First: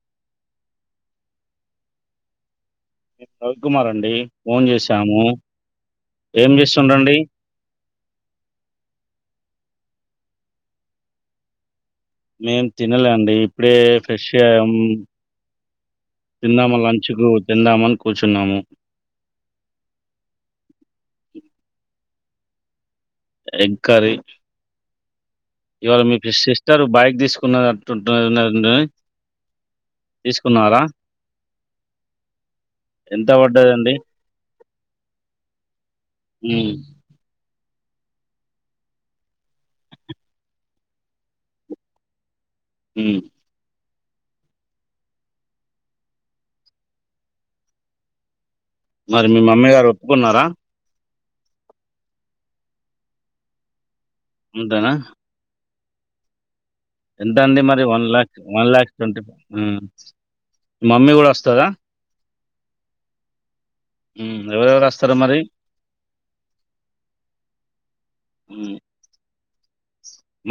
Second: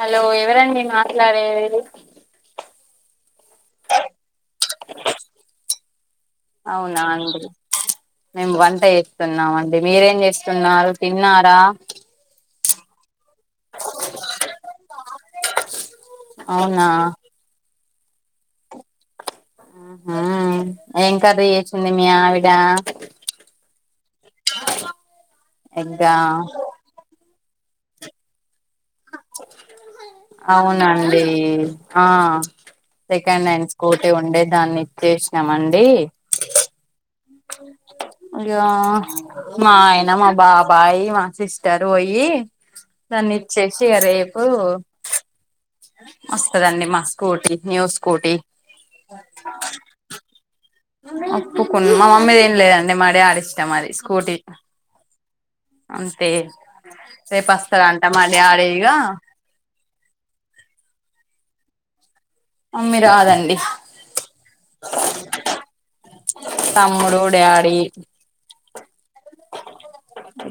Hello ఎవరండి మాట్లాడేది? నేను రవికుమార్ అండి ఫోన్ చేసాము. అవునా అండి మేము వంట చేస్తూన్నామండి. మీరేం చేస్తున్నారు తిన్నారా? మేం తినలే అం ఇప్పుడే ఫ్రెష్ గా ఉమ్ తిందామా అవునా లంచ్ కు తిందామని కూర్చున్నాము ఆహ ఏం కర్రీ చేసింది మీ ఆవిడ? ఎగ్ కర్రీ బ్లాంక్ ఇవాళ మీకు సిస్టర్ బైక్ తీసుకున్న అటుటున్ననది. బ్లాంక్ అవునండీ ఆ ఎంత సెకండ్ హ్యాండ్ పడ్డదండి? స్కూటీ ఉండే దాన్ని చేసినమండీ హ్మ్. ఇగ మా ఆయన, మా బాబాయ్, మా సిస్టర్ ఓయి హ్మ్. నన్నిచేసి ఇగ రేపు వస్తదండి మా స్కూటీ మేము స్కూటీ మరి మీ మమ్మీ గారు ఒప్పుకున్నారా ఒప్పుకు మా మమ్మీ దేమిలేదండి మా డాడీ ఇష్టం అది స్కూటీ అంతేనా అంతే రేపు ఎంతండి మరి వస్తాడంట మా వన్లాక్ డాడీ ఇగ వన్లాక్ ట్వంటీ ఉమ్ మమ్మీ కూడా వస్తద మమ్మీ రాదండి ఉమ్ ఎవరెవరు వస్తారు మరి తమ్ముడు డాడీ హ్మ్.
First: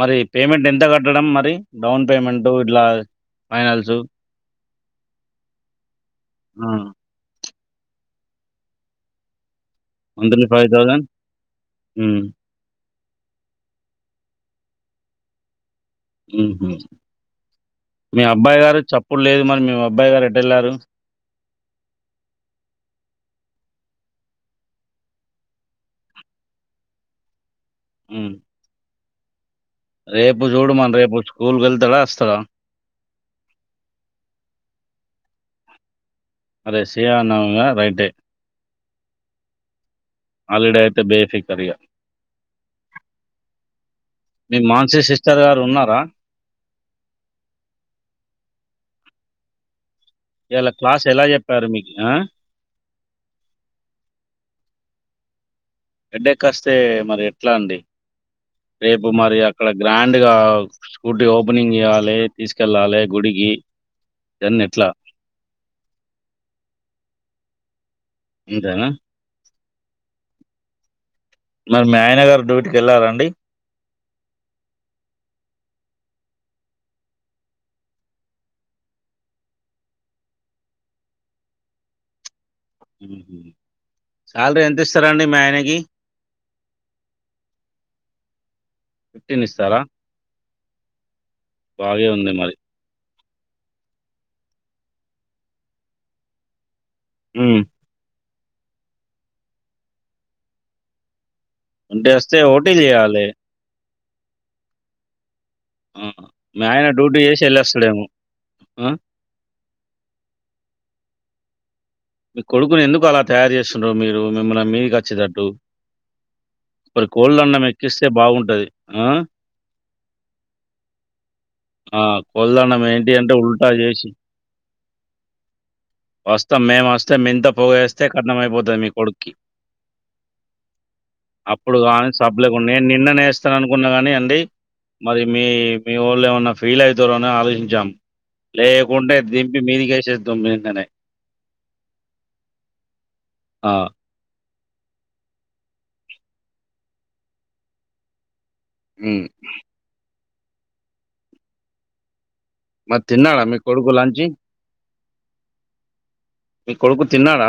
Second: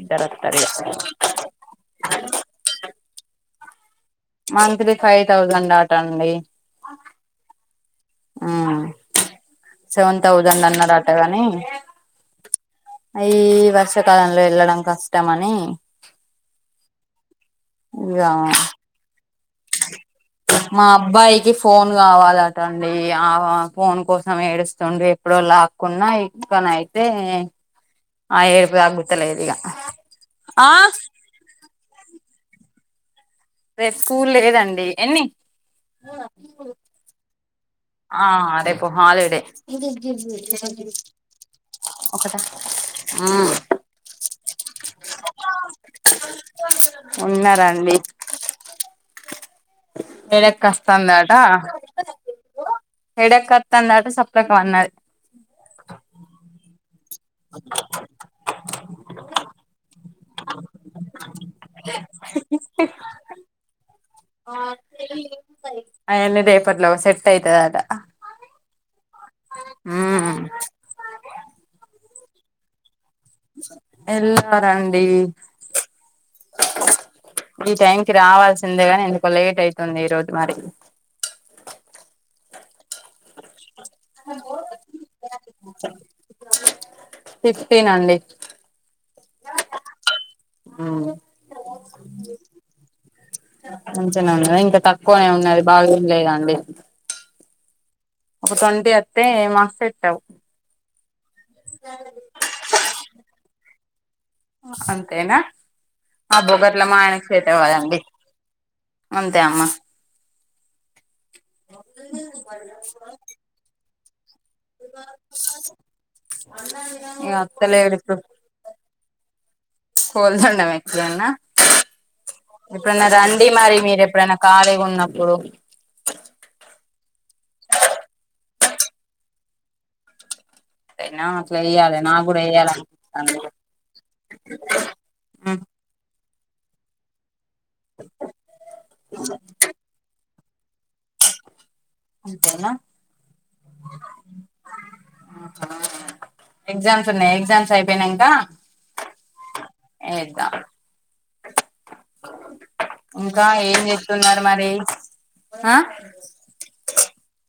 మరి వత్తరు పేమెంట్ ఇగ ఎంత కట్టడం మరి డౌన్ పేమెంట్ ఇట్లా ఫైనల్సు మంత్లీ ఫైవ్ థౌజండ్ ఆట అండి ఆ! ఆ seven monthly thousand five thousand అన్నాారట గాని హ్మ్. అయి వర్షాకాలంలో వెళ్ళడం కష్టం అని ఉహు ఇగ మీ అబ్బాయి గారు చప్పుడు లేదు మరి మీ అబ్బాయి గారు ఎటెల్లారు మా అబ్బాయికి ఫోన్ కావాలట అండి ఆ ఫోన్ కోసం ఏడుస్తుండు ఎప్పుడో లాక్కున్నా ఇట్ నైతే హ్మ్. ఆ ఏడ్పు తగ్గుతలేదు ఇగ రేపు ఆ చూడుమను రేపు స్కూల్కి వెళ్తాడా అస్తాడా రేపు స్కూల్ లేదండి ఎన్ని అరే సిరమా నవమి కదా రైట్ హా రేపు హాలిడే హాలిడే అయితే బేఫికరిగ. ఉమ్ మీ [unintelligible] ఉన్నారా? ఉన్నారండి ఇయాల క్లాస్ ఎలా హెడేకస్తాందట చెప్పారు మీకు? ఆ! హెడేకత్తందట సప్పుడేక పన్నది హెడేక్ అస్తే మరి ఎట్లా అండి రేపు మరి అక్కడ గ్రాం డగా స్కూటీ ఓపెనింగ్ చేయాలి తీసుకెళ్ళాలి గుడికి ఇయన్నీ ఎట్లా? అయన్ని రేపట్లోగా సెట్ అయితదట అంతేనా? ఉమ్ మరి మీ ఆయన గారు డ్యూటీకెళ్లారండి ఎళ్లారండి ఈ టైం కి రావాల్సిందే గాని ఎందుకో లేట్ అయితుంది ఈరోజు మరి ఉహు సాలరీ ఎంత ఇస్తరండి మీ ఆయనకి ఫిఫ్టీన్ అండి ఫిఫ్టీన్ ఇస్తారా మ్మ్ బాగే ఉంది మరి మంచినే ఉన్నదా ఇంకా తక్కువనే ఉన్నది బాగేమ్ లే గా అండి ఉమ్ ఒక ట్వంటీ అత్తే మస్త్ సెట్ అవ్ అంటే వస్తయి ఓ టీ చేయాలే అంతేనా ఆ బొ మీ గట్ల ఆయన మా డ్యూటీ ఆయనకి చేసి చేతకాదండీ ఎళ్ళొస్తాడేమో. ఆ! అంతే అమ్మా మీ కొడుకుని ఎందుకు అలా తయారు చేస్తుండ్రు మీరు మిమ్మల్ని మీదికి వచ్చేటట్టు ఇప్పుడు ఇగ కోళ్ళన్నం అత్తలేడు ఎక్కిస్తే బాగుంటది ఆ కోళ్లనామ్ ఇంటిదాన్నా ఆ! కోళ్ళన్నం ఎప్పుడన్న ఏంటి అంటే రండి ఉల్టా మరి మీరు చేసి ఎప్పుడన్న ఖాళీగున్నప్పుడు వస్తాం మేం వస్తే మెంత పొగేస్తే కట్నమైపోతది మీ కొడుక్కి బ్లాంక్ అప్పుడు కాని సబ్లకు నేను నిన్న వేయ్యాలనిపిస్తాంది నేవేస్తాను అనుకున్నా కానీ అండి మరి మీ మీ ఒళ్ళ ఏమైనా ఫీల్ అవుతరు అని ఆలోచించాం లేకుంటే దింపి మీదికేసేధూమ్ నిన్ననే అంతేనా ఆ! ఎగ్జామ్స్ ఉన్నాయి ఎగ్జామ్స్ అయిపోయినంకా మ్ ఎతన్ మరి తిన్నాడా ఇంకా మీ ఏం కొడుకు లంచి? చేస్తున్నారు మరి ఆ మీ కొడుకు తిన్నాడ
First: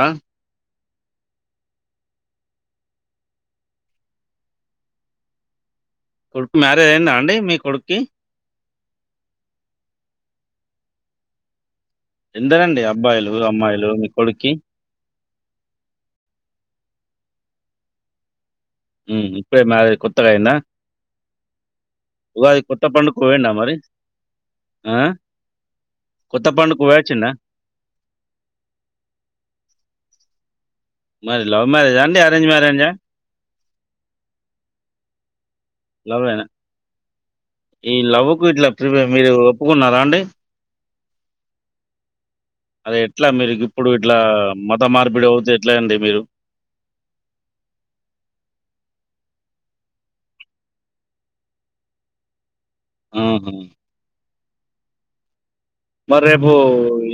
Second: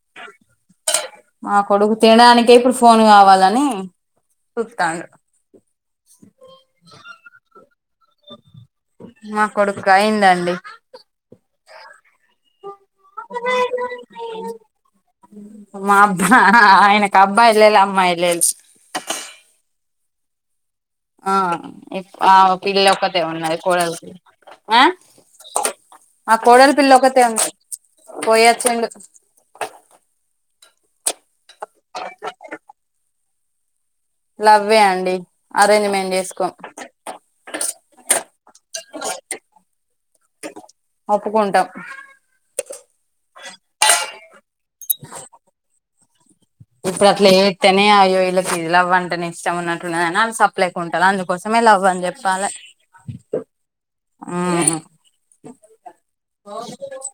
మా కొడుకు తినడానికె ఇప్పుడు ఫోన్ కావాలని చుతాండు కొడుకు మ్యారేజ్ అయిందా అండి మీ కొడుక్కి నా కొడుకైందండి ఎందరండి అబ్బాయిలు అమ్మాయిలు మీ కొడుక్కి మా అబ్బా ఆయనకు అబ్బాయి లేరు అమ్మాయి లేరు హ్మ్ ఇప్పుడే మ్యారేజ్ కొత్తగైందా ఆ ఆ పిల్ల పండుగ ఒక్కతే పోయిండా ఉన్నది మరి కోడలకి ఆ మా కొత్త కోడలి పండుగ పిల్ల ఒక్కతే పోయాచిందా ఉంది పోయోచిండు మరి లవ్ మ్యారేజా అండి అరేంజ్ మ్యారేజా లవ్వే అండి అరేంజ్మెంట్ లవ్వేనా చేసుకోం ఈ లవ్కు ఇట్లా మీరు ఒప్పుకున్నారా అండి ఒప్పుకుంటాం ఇట్లా మీరు గొప్పుడు ఇట్లా మత మార్పిడి అవుతే ఎట్లా అండి మీరు ఇప్పుడు అట్లా చేతేనే అయ్యో ఇళ్ళకి లవ్వ వంటనే ఇష్టం ఉన్నట్టుని అ సెపెరేట్ గా ఉంటరు అందుకోసంమె లవ్ అని చెప్పాలె ఆహా ఆ మరి రేపు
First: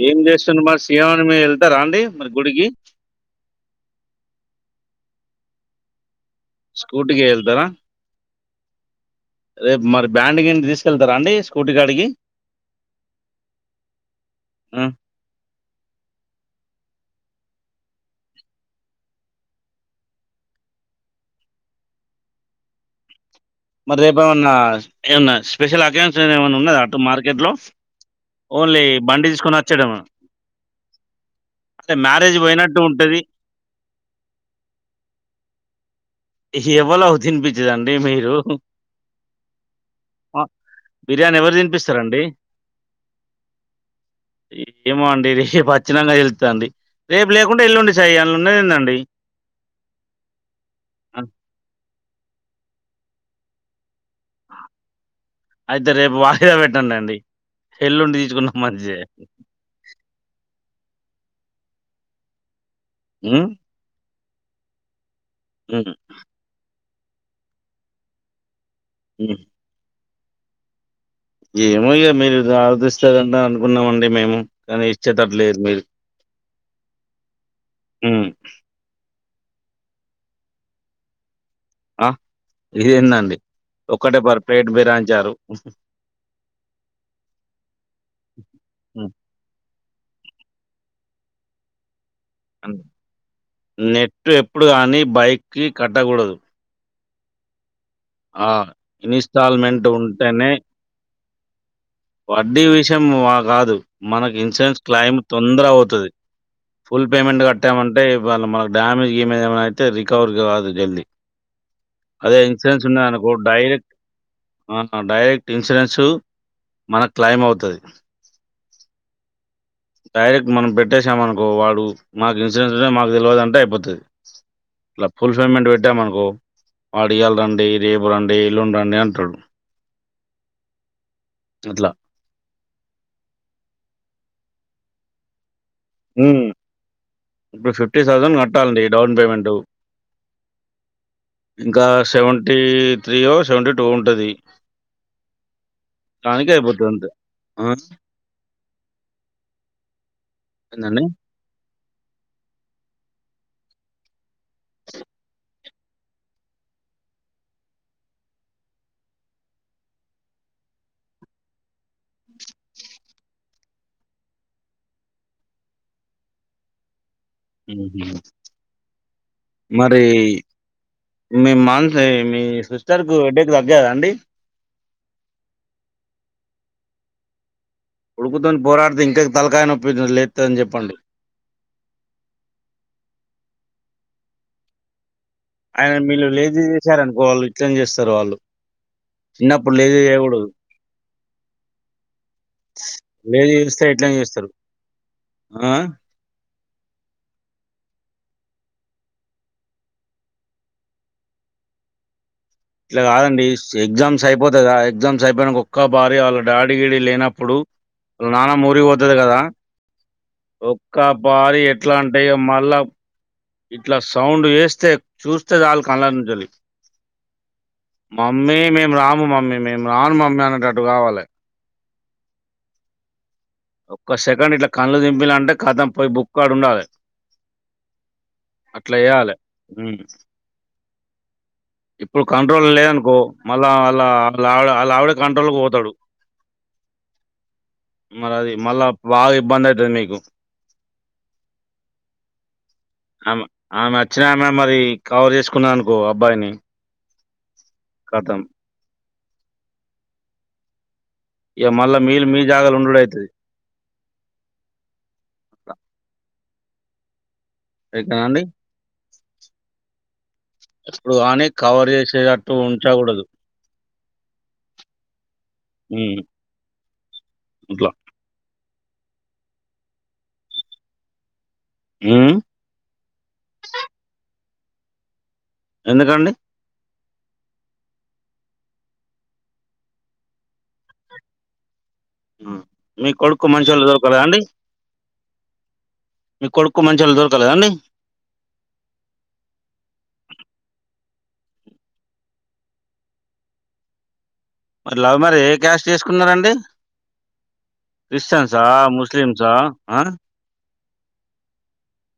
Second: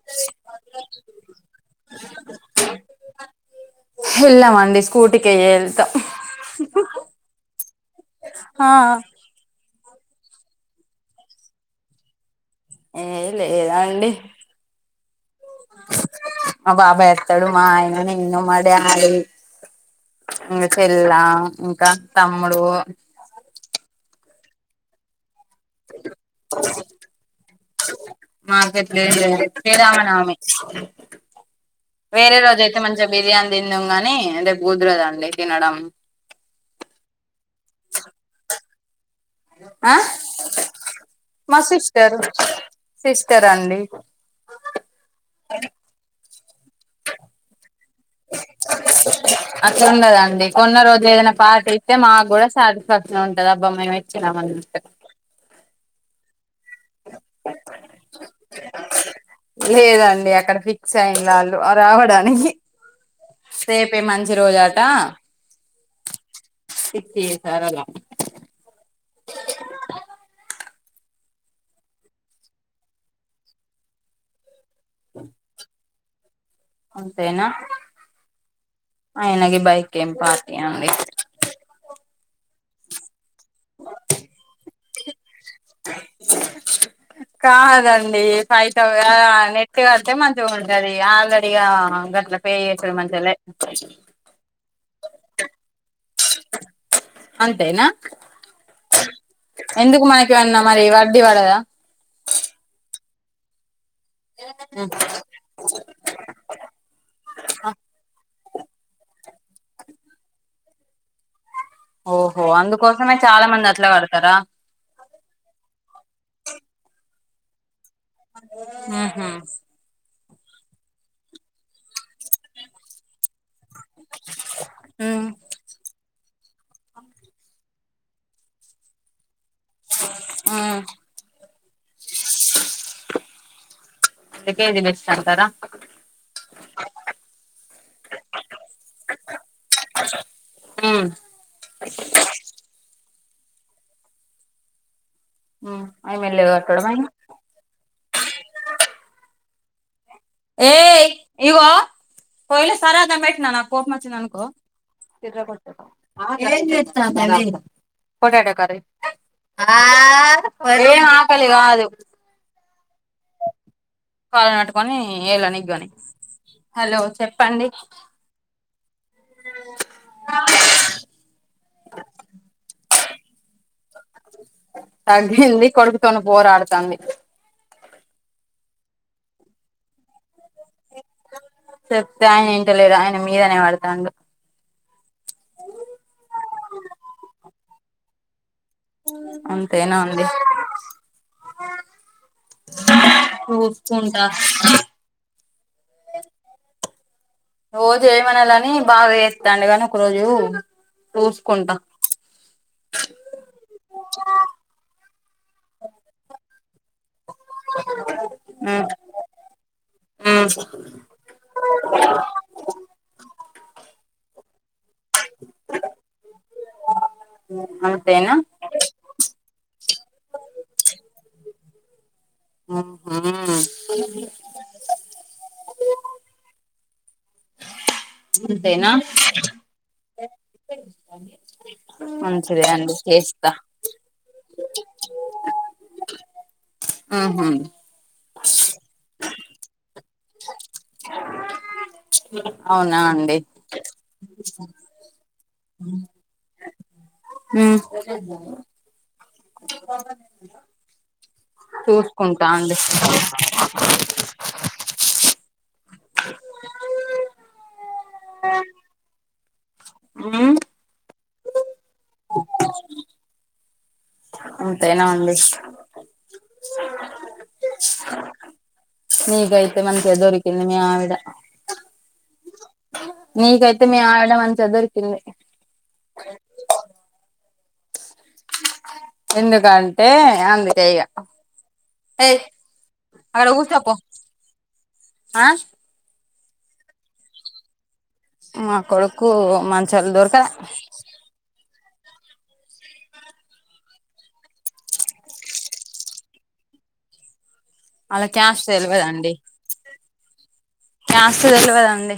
ఏం చేస్తార్ మరి సియానామె వెళ్తారా అండి మరి గుడికి వెళ్ళామండి స్కూటికె ఏళ్తా స్కూటికి ఎల్తవ హ మరి బ్యాండ్కి తీసుకెళ్తారా అండి స్కూటీ గాడికి ఎన్ లేదా అండి అ మా బాబాయ్ ఎత్తాడు మా ఆయన నేన్న మా డాడీ ఎపిల్లా ఇంకా తమ్ముడు మన్నా ఏమన్నా స్పెషల్ అకేజన్స్ ఏమన్నా ఉన్నాయ అటు మార్కెట్ లో ఓన్లీ మార్కెట్ ఏం బండి లేదు తీసుకొని వచ్చేయడమా శ్రీరామనవమి అంటే వేరే మ్యారేజ్ రోజు అయితే పోయినట్టు మంచిగా ఉంటది బిర్యానీ తిన్నం గానీ అదే కుదర్ధండి తినడం ఎవ్వలో అవు తినిపించదండి మీరు అ బిర్యాని ఎవరు తినిపిస్తరండి సిస్టర్ అండి ఏమొండి రేప్ ఒచ్చినాక తెలు అండి రేపు లేకుంటె ఎల్లుండి సాయి అందులో ఉన్నది ఏందండి అట్లన్నదండి కొన్న రోజు ఆ, ఏదన్న పాటీ ఇస్తే మాక్ గుడా సాటి స్ఫాక్షన్ ఉంటది అబ్బ మేం ఇచ్చినం అన్నట్టు. అయితే రేపు వా ఇక్కడే పెట్టండండి ఎల్లుండి తీస్కున్న [unintelligible] లేదండి అక్కడ ఫిక్స్ అయింది వాళ్ళు అ రావడానికి రేపే మంచి రోజాట ఉమ్మ్ సిట్టి సరేలా ఉహ్ ఏమో ఇగ మీర్ [unintelligible] అనుకున్నామండి మేము కానీ ఇచ్చేటట్ లేర్ మీరు అంతేనా ఉమ్, అయిన గి బైకేం పార్టీ అండి. ఆ ఇదేందండి ఒక్కటే పర్పెట్ బిరాంచారు. కాదండి పైసల్ హ్మ్. గావాలె కిస్తి గడ్తే మంచిగుంటది ఆర్లడి అన్ ఇగ [unintelligible] మంచిగలె నెట్ ఎప్పుడు గాని బైక్‌కి కట్టగూడదు. అంతేనా ఆ ఇనిస్టాల్మేంట్ ఎందుకు మనకి ఉంటేనే ఏమన్నా మరి వడ్డీ వడదా వడ్డీ విషయం మ కాదు మనక్ ఇన్సేన్స్ క్లయిమ్ తొందర పోతది. ఫుల్ పేమెంట్ కట్టామంటే ఇవాళ మనకు డ్యామేజ్ గిమేజ్ ఏమైన అయితే రికవర్ గాదు జల్దీ అదే ఓహో ఇన్సూరెన్స్ అందుకోసమే ఉన్నదనుకో చాలా మంది డైరెక్ అట్లా కడతారా డైరెక్ట్ ఇన్సూరెన్సు మనక్ క్లైమ్ అవుతది. మ్ హా డైరెక్ట్ మనం పెట్టేసామనుకో వాడు మాక్ ఇన్సూరెన్స్వే మా తెల్వదంటే అయిపోతది. ఇలా ఉమ్ ఫుల్ పేమెంట్ పెట్టామన్కో వాడ్ ఇయాల్ రండి, రేపు రండి, ఎల్లున్ రండి అంటడు. మ్ అట్లా. [unintelligible] బెస్ట్ అంటరా హ్మ్ ఇప్పుడ్ ఫిఫ్టీ థౌసండ్ కట్టాండి డౌన్ పేమెంటు. ఉమ్ ఇంకా సెవెంటీ త్రీయో సెవెంటీ టూ ఒ ఉంటది. ఉమ్ అయి తానికే మెల్లగా అయిపోతద్ కట్టడమా అంతే ఆ ఏందండి? ఏయ్ ఇగొ పొయ్యిల సరాత పెట్టిన నాక్ కోపం వచ్చిందన్కో [unintelligible] పోటటో కర్రీ ఆ మరేం ఆకలి గాదు. కాళ్ పట్టుకొని ఏలనిక్ గని హలో చెప్ [unintelligible] మరి మీ మాన్సే మీ సిస్టర్కు [unintelligible] టారా అండి. తగ్గింది కొడుకుతోన్ పోరాడ్తాంది. కొడుకుతోన్ పోరాడ్తే ఇంకెం తల్కాయనొప్పీ దులే చెప్తే ఆయనింటలేడ్ ఆయన మీదనే వడ్తాండు. ఆయన మీళ్ళు లేన్ది చేశారనుకో వాళ్ ఇట్లన్ చేస్తార్ వాళ్ళు. చిన్నప్పుడ్ లేద అంతేనా అండి [unintelligible] లేంది చూస్తార్ ఇట్లనె చూసుకుంటా చెస్తారు ఆ రోజు ఏమనలని బాగ చేస్తాండు గని ఒక రోజు చుస్కుంటా ఇట్ల కాదండి స్ ఎగ్జామ్స్ అయిపోతయిగా ఎగ్జామ్స్ సైపోయినంక ఒక్కబారి వాళ్ళ డాడీ గిడి లేనప్పుడు వాళ్ నాన్నమ్మురిక్ పోతది గదా ఒక్క పారి ఎట్లంటే ఇగ మళ్ళ ఇట్ల సౌండ్ చేస్తే చూస్తే జల్ కళ్ళనుంచల్లి. అంతేనా మమ్మీ మేము రాము మమ్మీ నేన్ రాన్ మమ్మీ అనే గడ్డు రావాలే హ్మ్ ఒక్క సెకండ్ ఇట్లా కన్ళుదింపిన అంటే కథం పోయ్ బుక్ కాడుండాలి అంతేనా చేయాలె. హ్మ్. ఇప్పుడు మంచిదే కంట్రోల్ అండి లేద్నుకో చేస్తా మళ్ళా అలా అవి ఆవిడ అలా ఆవిడ కంట్రోల్కు పోతడు. మాలది మళ్ళా బాగ ఇబ్బంది అయితది నీకు అవును మె ఆమె నచ్చినామె మరి కవర్ చేసుకున్నాదనుకో అబ్బాయిని కథం. హ్మ్ ఇగ మళ్ళా మీరు మీ జాగాల చూసుకుంటాంలె ఉండుడు అయితది. అ కాండి ఎప్పుడ్ కానీ కవర్ చేసేటట్టు ఉంచగుడదు అంతేన అండి హ్మ్. ఇట్లా. నికైతే మంచిగా దొరికింది మీ ఆవిడ హ్మ్. నీకైతే మీ ఆవిడా మంచిగ దొరికింది ఎందుకండి ఎందుకంటే అందుకేగ మీ కొడుక్కు మంచోళ్ళు దొరకరా అండి ఆ మీ కొడుక్కు మంచోల్ దొరకల కదండి మా కొడుక్కు మంచోల్ దొరక మర్ లవ్ మ్యారేజ్ ఏ క్యాస్ట్ చేసుకున్నారండి ఆళ్ళ క్రిస్టియన్స్ క్యాస్ట్ అ ముస్లిం అ హ కాస్ట్ తెల్వదండి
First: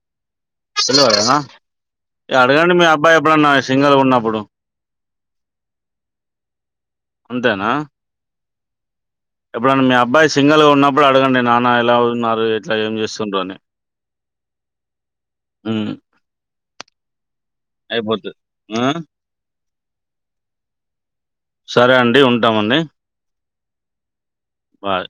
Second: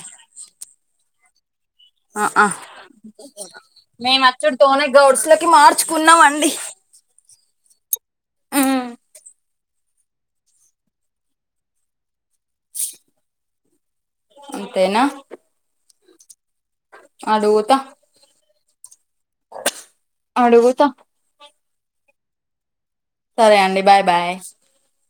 తెల్వదా ఆ ఆ అడగండి మీ అబ్బాయి ఎప్పుడన్నా సింగల్గా ఉన్నప్పుడు గౌడ్స్ లోకి మార్చుకున్నాం అండి అంతేనా ఇప్పుడన మీ అబ్బాయి సింగిల్గా ఉన్నప్పుడు అడగండి నాన్న ఎలా వున్నారు ఎట్లా ఏం చేస్తుండ్రాని అంతేన హ్మ్ అడుగుత అయిపోతది. ఆ! అడుగుత సరే అండి ఉంటామండి సరే అండి బాయ్ బాయ్ బాయ్.